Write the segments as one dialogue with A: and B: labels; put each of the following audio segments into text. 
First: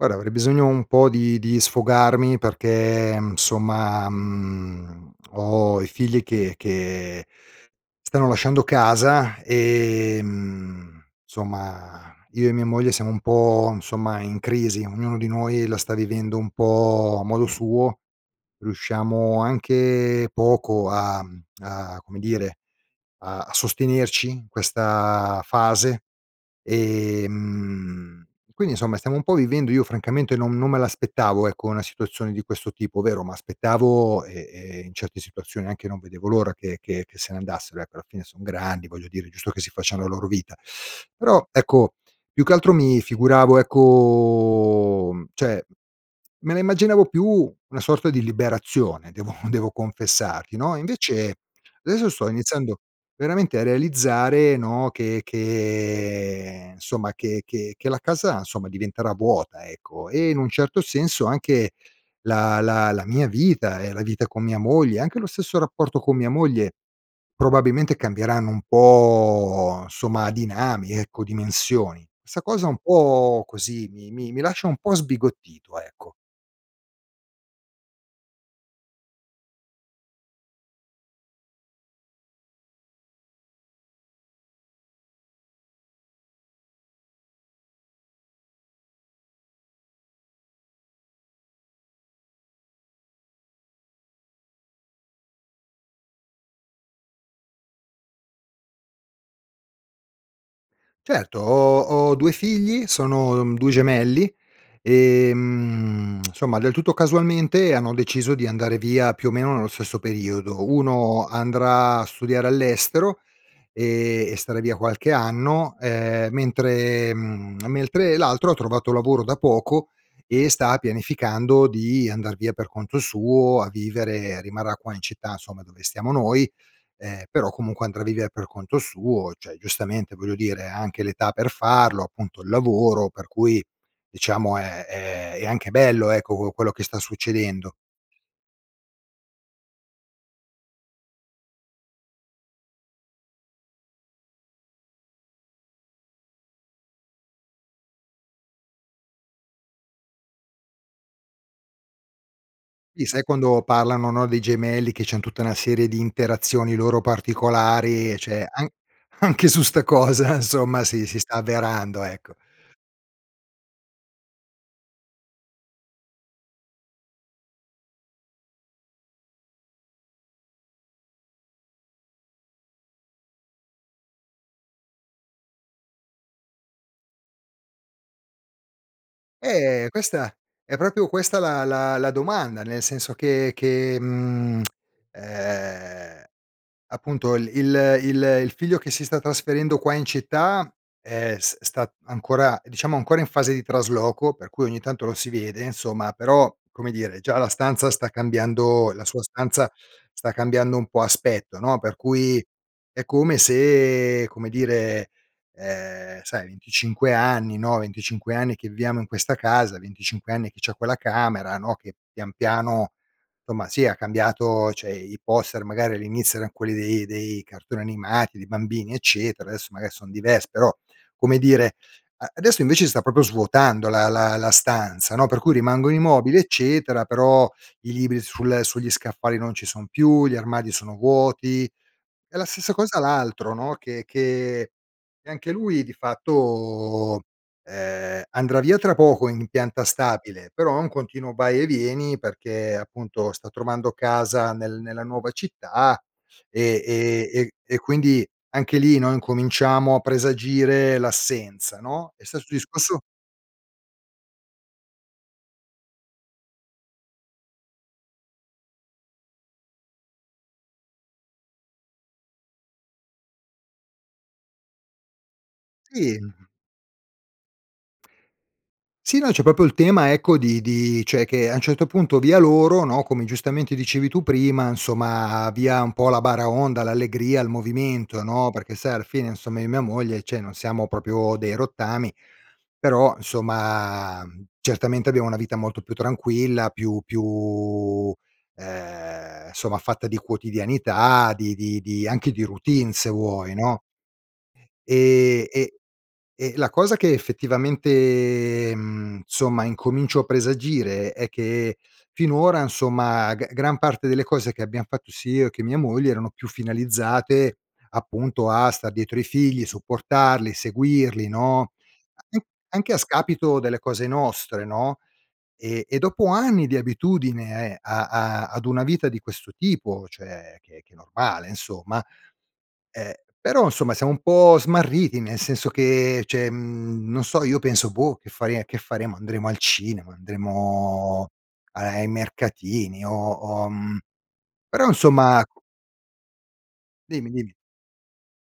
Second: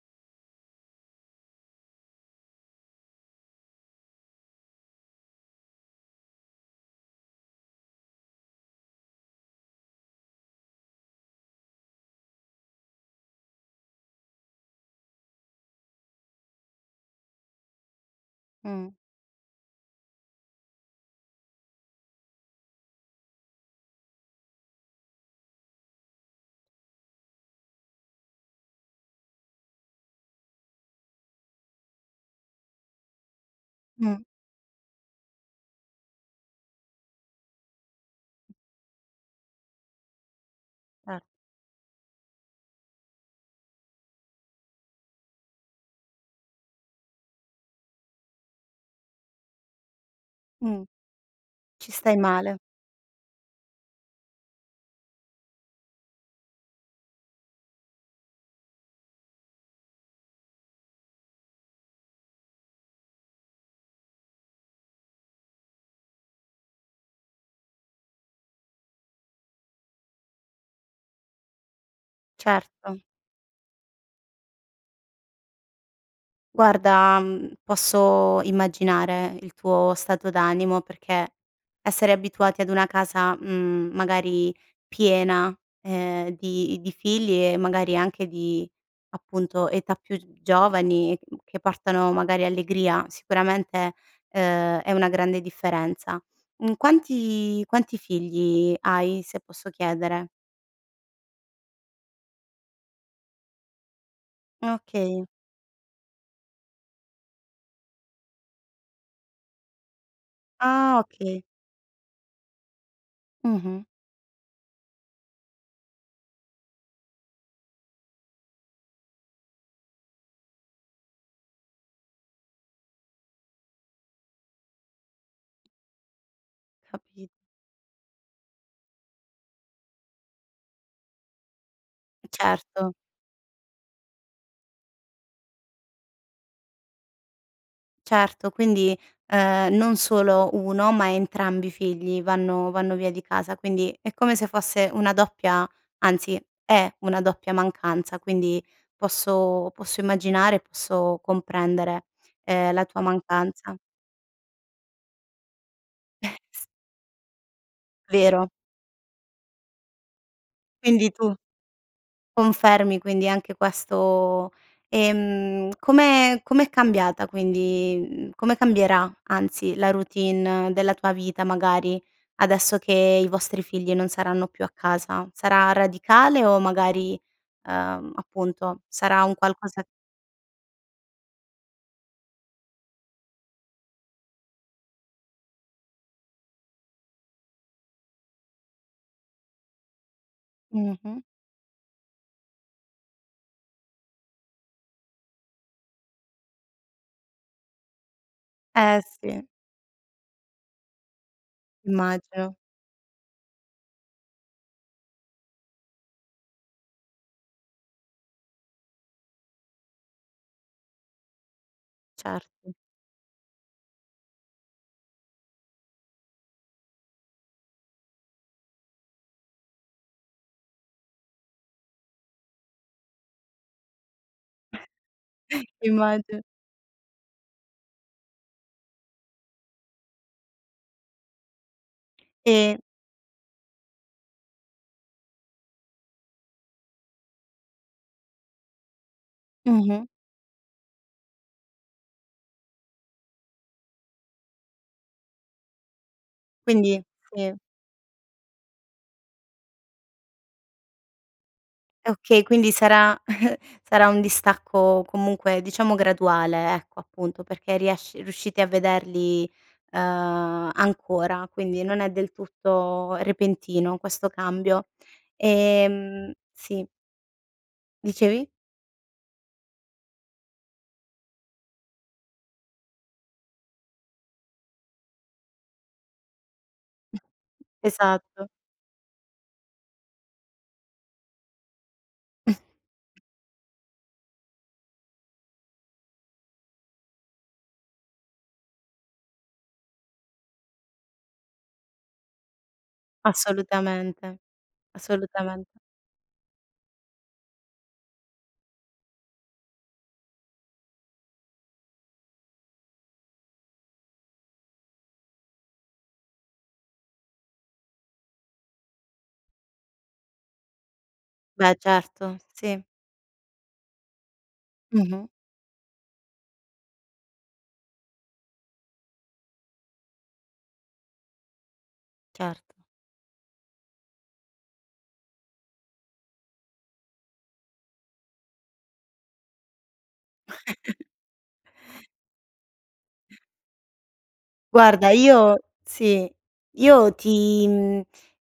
A: Guarda avrei bisogno un po' di di sfogarmi perché, mhmm, somma, mhmm, ho i figli che che stanno lasciando casa, ehm, somma io e mia moglie siamo un po', insomma, in crisi ognuno di noi la sta vivendo un po' a modo suo,
B: Mh.
A: riusciamo anche poco a mhmm, a come dire, a sostenerci, questa fase. Ehm, quindi insomma stiamo un po' vivendo io francamente non non me l'aspettavo ecco, una situazione di questo tipo. Vero
B: Mh.
A: m'aspettavo e e in certe situazioni anche non vedevo l'ora che che se ne andassero ecco, alla fine son grandi voglio dire, è giusto che si facciano la loro vita;
B: Eh.
A: però ecco, più che altro mi figuravo ecco mhmm, cioè, me la immaginavo più una sorta di liberazione devo devo confessarti no, e
B: Mh.
A: invece
B: Ci
A: adesso
B: stai
A: sto
B: male.
A: iniziando veramente a realizzare no, che che, ehm, insomma che che che la casa insomma diventerà vuota ecco, e in un certo senso anche la la la mia vita e la vita con mia moglie, anche lo stesso rapporto con mia moglie, probabilmente cambieranno un po' somma a dinami ecco dimensioni. Sta cosa un
B: Certo.
A: po' così mi mi lascia un po' sbigottito, ecco.
B: Guarda, mhmm, posso immaginare il tuo stato d'animo perché, essere abituati ad una casa, mhmm, magari piena, ehm, di di figli e magari anche di appunto, età più giovani, mhmm, che portano magari allegria sicuramente, ehm, è una grande differenza. Mhmm, quanti quanti figli hai, se posso chiedere?
A: Certo ho ho 2 figli, sono, uhm, 2 gemelli,
B: Okay.
A: ehm, somma del tutto casualmente hanno deciso di andare via più o meno nello stesso periodo.
B: Ah
A: Uno
B: okay.
A: andrà a studiare all'estero,
B: Mh-mh.
A: ehm, e starà via qualche anno, ehm, mentre mhmm, mentre l'altro ha trovato lavoro da poco e sta pianificando di andar via per conto suo a vivere. Rimarrà qua in città somma dove stiamo noi, ehm,
B: Capi
A: però comunque andrà a vivere per conto suo cioè, giustamente voglio dire ha anche l'età per farlo,
B: Mh,
A: appunto il
B: certo.
A: lavoro per cui diciamo è è è anche bello ecco, co quello che sta succedendo.
B: Certo quindi, ehm, non solo 1, ma entrambi i figli vanno vanno via di casa, quindi è come se fosse una doppia anzi, è una doppia mancanza quindi, posso, posso immaginare, posso comprendere, ehm, la tua
A: Sì, sai quando
B: mancanza.
A: parlano no, dei gemelli che c'han tutta una serie di
B: S
A: interazioni loro particolari e cioè
B: Vero.
A: an anche su sta cosa insomma si
B: Quindi
A: si
B: tu
A: sta avverando, ecco.
B: confermi quindi anche questo ehm, come com'è cambiata quindi mhmm, come cambierà anzi la routine della tua vita magari, adesso che i vostri figli non saranno più a casa? Sarà radicale o magari, ehm, appunto sarà un qualcosa
A: Eh, questa è proprio questa la la la domanda nel senso che che, mhmm, ehm, appunto, l il il il figlio che si sta trasferendo qua in città,
B: Mh-mh.
A: è s sta ancora diciamo ancora in fase di trasloco, per cui ogni tanto lo si vede insomma, però, come dire, già la stanza sta cambiando
B: Eh
A: la sua
B: sì.
A: stanza sta cambiando un po' aspetto, no; per cui
B: Immagino.
A: è come se come dire, ehm, sai 25 anni no, 25 anni che viviamo in questa casa, 25 anni che c'ha quella camera no, che pian
B: Certo.
A: piano, somma sì ha cambiato cioè, i i poster magari all'inizio eran quelli dei dei cartoni animati, dei bambini, eccetera, adesso magari son diversi; però, come dire, adesso invece si sta proprio svuotando la la la stanza, no, per cui rimangono i mobili
B: Immagino.
A: eccetera però, i libri sul sugli scaffali non ci son più, gli armadi sono vuoti e la stessa
B: Sì.
A: cosa l'altro no, che che anche lui di fatto, ehm, andrà via tra poco in pianta
B: Mh-mh.
A: stabile, però è un continuo vai e vieni perché appunto sta trovando casa nel nella nuova città e
B: Quindi
A: e e
B: sì.
A: e quindi anche lì noi incominciamo a presagire l'assenza
B: E
A: no. È
B: okay,
A: stato
B: quindi
A: discusso
B: sarà sarà un distacco comunque, diciamo graduale ecco, appunto perché riesci riuscite a vederli, ehm, ancora, quindi non è del tutto repentino questo cambio.
A: Sì,
B: Ehm
A: mh.
B: sì. Dicevi?
A: Sì, no, c'è proprio il tema ecco, di di cioè, che a un certo punto via loro no, come giustamente dicevi tu prima insomma, via un po' la baraonda, l'allegria, il movimento
B: Esatto.
A: no, perché sai alla fine, insomma, io mia moglie cioè non siamo proprio dei rottami però, insomma, mhmm, certamente abbiamo una vita molto più tranquilla, più più, ehm, somma fatta di quotidianità, di di di anche di routine se vuoi, no.
B: Assolutamente,
A: Ehm, e
B: assolutamente.
A: e la cosa che effettivamente, mhmm, somma incomincio a presagire è che finora insomma, g gran parte delle cose che abbiam fatto sia io e che mia moglie erano più finalizzate appunto, a star dietro i figli, supportarli, seguirli, no;
B: Beh certo.
A: an anche
B: Sì.
A: anche a scapito delle cose nostre, no.
B: Mh-mh.
A: E e dopo anni di abitudine a a ad una vita di questo tipo, cioè che che è normale insomma,
B: Cert
A: ehm, però insomma siamo un po' smarriti nel senso che, cioè, mhmm, non so, io penso boh, che fare che faremo, andremo al cinema, andremo are ai mercatini, o uhm, però,
B: Guarda
A: insomma
B: io sì. Io
A: Dimmi, dimmi.
B: ti mhmm,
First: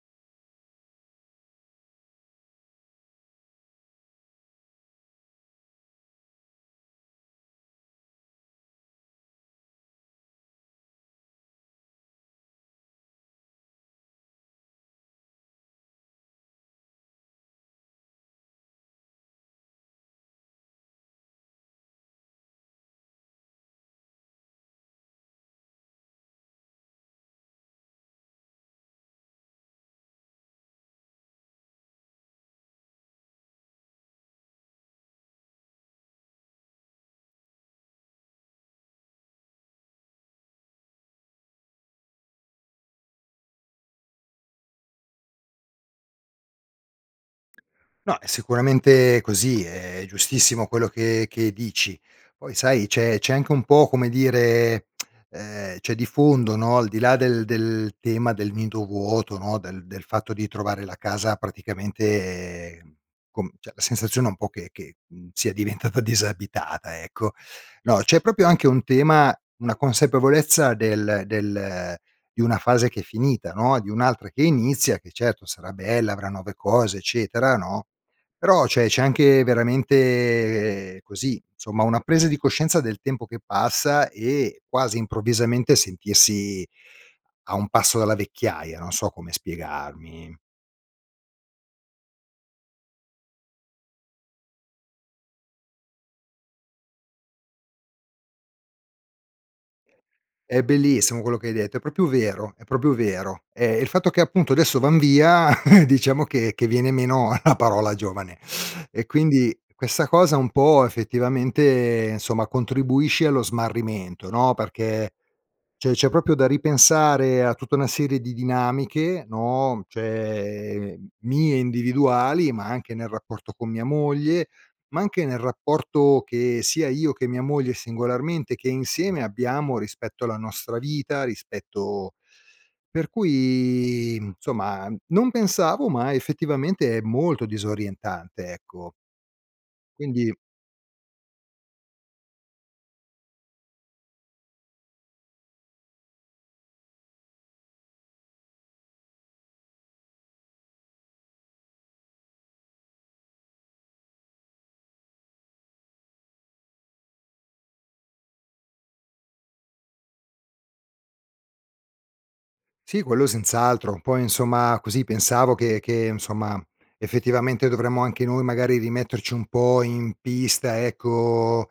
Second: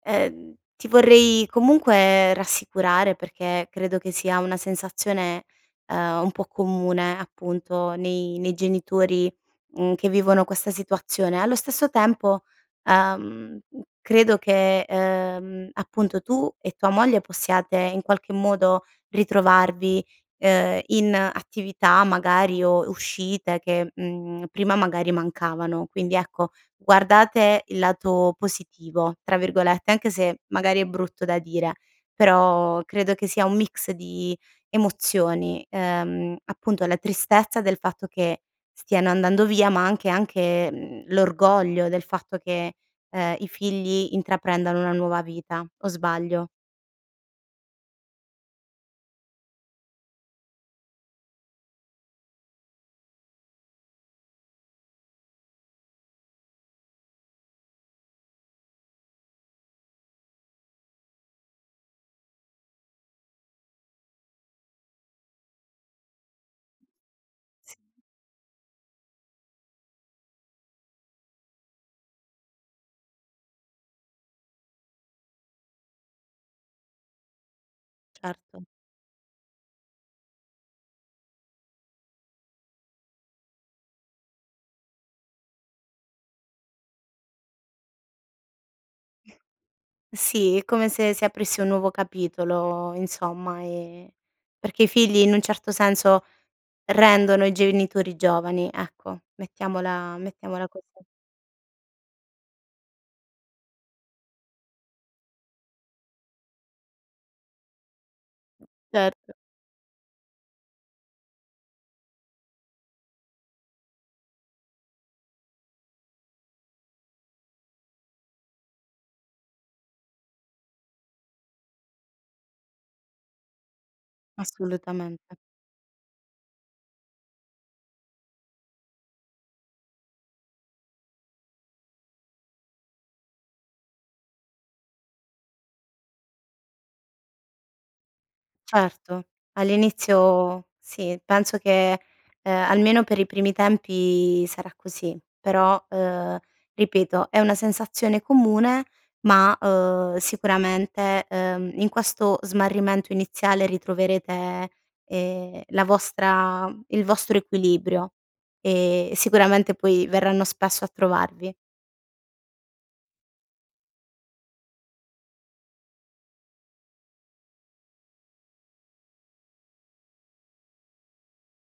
B: ehm, ti vorrei comunque rassicurare perché credo che sia una sensazione, uhm, un po' comune, appunto nei nei genitori, mhmm, che vivono questa situazione. Allo stesso tempo, uhm, credo che, uhm, appunto tu e tua moglie possiate in qualche modo ritrovarvi, uhm, in attività magari o uscite che, mhmm, prima magari mancavano. Quindi ecco, guardate il lato "positivo" tra virgolette, anche se magari è brutto da dire, però credo che sia un mix di emozioni: ehm, appunto la tristezza del fatto che stiano andando via ma anche anche, mhmm, l'orgoglio del fatto che, ehm, i figli intraprendono una nuova vita, o sbaglio?
A: No è sicuramente così, è giustissimo quello che che dici. Poi sai, c'è c'è anche un po' come dire ehm, c'è di fondo no, al di là del del tema del nido vuoto no, del del fatto di trovare la casa praticamente com cioè la sensazione è un po' che che, mhmm, sia diventata disabitata, ecco.
B: S
A: No, c'è proprio anche un tema una consapevolezza del del di una fase che è finita, no, di un'altra che inizia che certo sarà bella, avrà nuove cose, eccetera, no, però
B: Certo.
A: c'è c'è anche veramente così, somma una presa di coscienza del tempo che passa e quasi improvvisamente sentirsi a un passo dalla vecchiaia, non so come spiegarmi.
B: Sì, è come se si aprisse un nuovo capitolo insomma, ehm, perché i figli in un certo senso rendono i genitori giovani, ecco. Mettiamola
A: È
B: mettiamola così.
A: bellissimo quello che hai detto, è proprio vero, è proprio vero. Eh, il fatto che appunto adesso van via diciamo che che viene meno la parola giovane; e
B: Certo.
A: quindi questa cosa un po' effettivamente, insomma, contribuisce allo smarrimento no, perché cioè c'è proprio da ripensare a tutta una serie di dinamiche no, cioè mie individuali, ma anche nel rapporto con mia moglie, ma anche
B: Assolutamente.
A: nel rapporto che sia io che mia moglie singolarmente che insieme abbiamo rispetto alla nostra vita, rispetto per cui, mhmm, insomma, uhm, non pensavo ma effettivamente è molto disorientante, ecco.
B: Certo.
A: Quindi
B: All'inizio sì. Penso che, uhm, almeno per i primi tempi sarà così. Però, uhm, ripeto è una sensazione comune ma, uhm, sicuramente, ehm, in questo smarrimento iniziale ritroverete, ehm, la vostra il vostro equilibrio e sicuramente poi verranno spesso a trovarvi.
A: Sì, quello senz'altro. Un po' insomma, così pensavo che che insomma, effettivamente dovremmo anche noi magari rimetterci un po' in pista ecco,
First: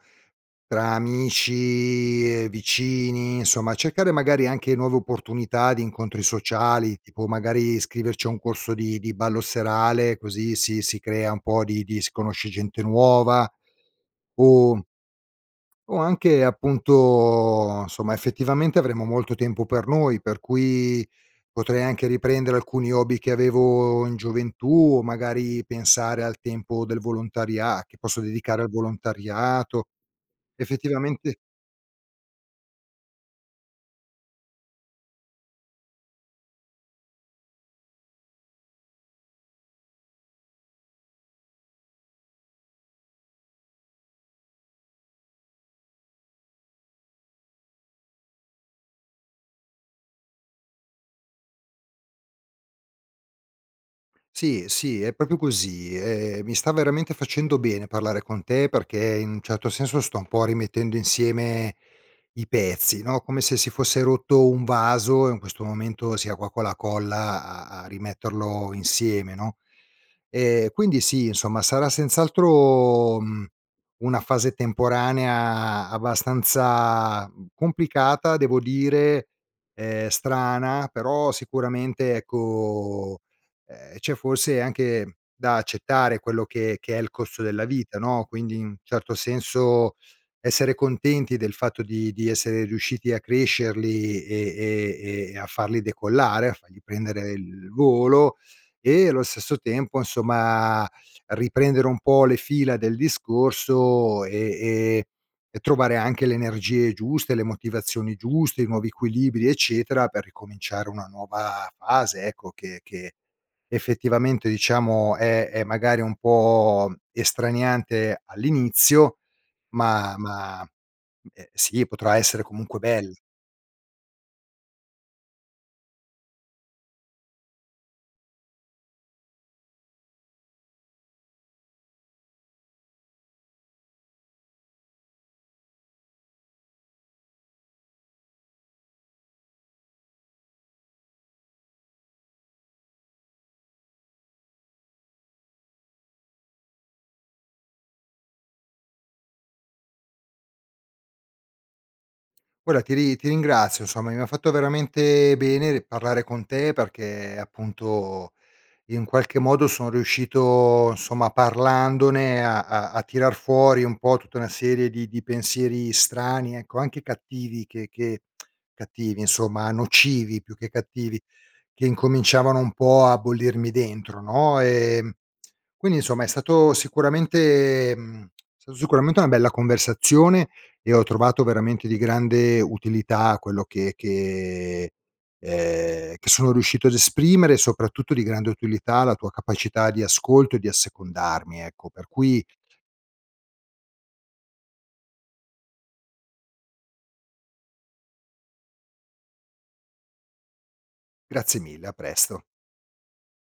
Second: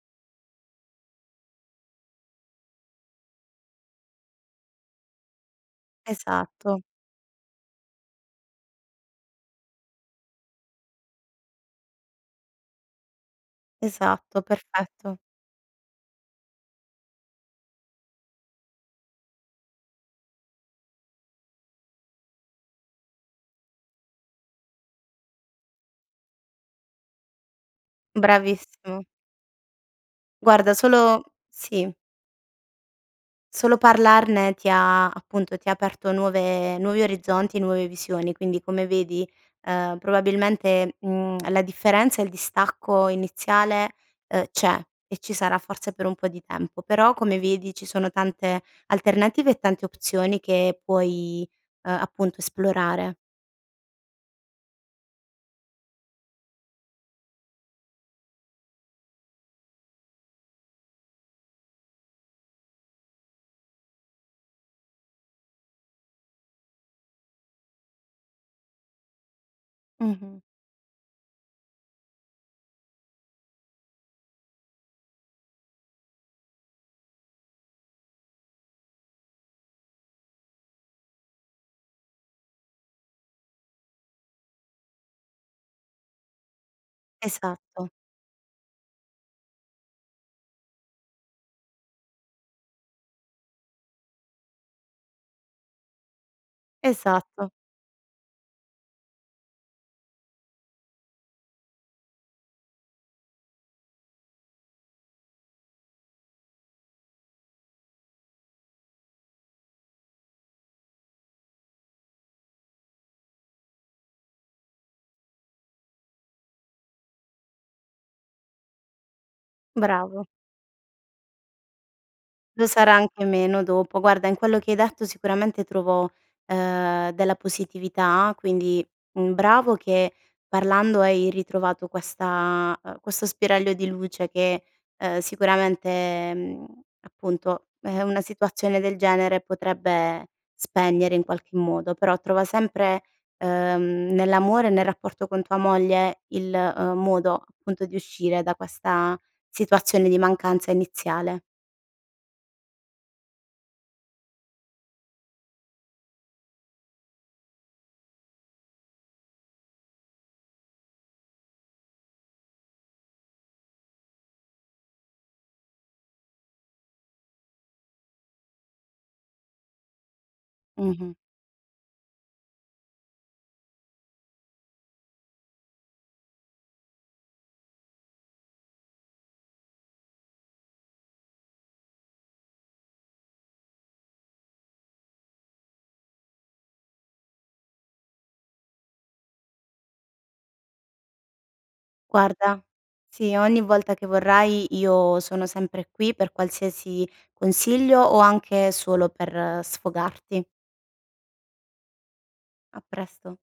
A: tra amici, ehm, vicini, insomma cercare magari anche nuove opportunità di incontri
B: Esatto.
A: sociali tipo magari, iscriverci a un corso di di ballo serale così si si crea un po' di di si conosce gente nuova.
B: Esatto,
A: O
B: perfetto.
A: o anche appunto somma effettivamente avremo molto tempo per noi per cui, potrei anche riprendere alcuni hobby che avevo in gioventù o magari pensare al tempo del volontaria che posso dedicare al
B: Bravissimo.
A: volontariato.
B: Guarda solo
A: Effettivamente
B: sì. Solo parlarne ti ha appunto ti ha aperto nuove nuovi orizzonti, nuove visioni. Quindi come vedi, ehm, probabilmente, mhmm, la differenza e il distacco iniziale, uhm, c'è e ci sarà forse per un po' di tempo; però come vedi, ci sono tante alternative e tante opzioni che puoi, ehm, appunto esplorare.
A: Sì, sì, è proprio così. Ehm, mi sta veramente facendo bene parlare con te perché in un certo senso, sto un po' rimettendo insieme i pezzi no, come se si fosse rotto un vaso e in questo momento sia qua con la colla a a rimetterlo insieme no.
B: Mh-mh.
A: Ehm, quindi sì insomma sarà senz'altro, mhmm, una fase temporanea abbastanza complicata devo dire, ehm, strana però, sicuramente ecco, ehm, c'è forse anche da accettare quello che che è il costo della
B: Esatto.
A: vita no, quindi in certo senso, essere contenti del fatto di di essere riusciti a crescerli e e e a farli decollare, a fargli prendere
B: Esatto.
A: il volo, e allo stesso tempo insomma, riprendere un po' le fila del discorso e e e trovare anche l'energie giuste, le motivazioni giuste, i nuovi equilibri eccetera per ricominciare una nuova fase ecco, che che effettivamente diciamo, è è magari un po' estraniante all'inizio, ma
B: Bravo.
A: ma, mhmm, ehm, sì, potrà essere
B: Lo
A: comunque
B: sarà
A: bello.
B: anche meno dopo. Guarda in quello che hai detto sicuramente trovo, ehm, della positività quindi, mhmm, bravo che parlando hai ritrovato questa ehm, questo spiraglio di luce che, ehm, sicuramente, mhmm, appunto è una situazione del genere potrebbe spegnere in qualche modo però, trova sempre, ehm, nell'amore e nel rapporto con tua moglie il, ehm, modo appunto di uscire da questa situazione di mancanza iniziale.
A: Guarda ti ri ti ringrazio insomma, mi ha fatto veramente bene parlare con te perché appunto, in qualche modo son riuscito, insomma parlandone a a a tirar fuori un po' tutta una serie di di pensieri strani ecco, anche cattivi che che cattivi insomma, a nocivi più che
B: Mh-mh.
A: cattivi, che incominciavano un po' a bollirmi dentro no. Ehm, quindi insomma è stato sicuramente mhmm, sta sicuramente una bella conversazione e ho trovato veramente di grande utilità quello che che ehm, che sono riuscito ad esprimere, soprattutto di grande utilità la tua capacità di ascolto e di assecondarmi ecco per cui
B: Guarda sì ogni volta che vorrai io sono sempre qui per qualsiasi consiglio o anche solo per sfogarti.
A: Grazie mille, a presto.
B: A presto.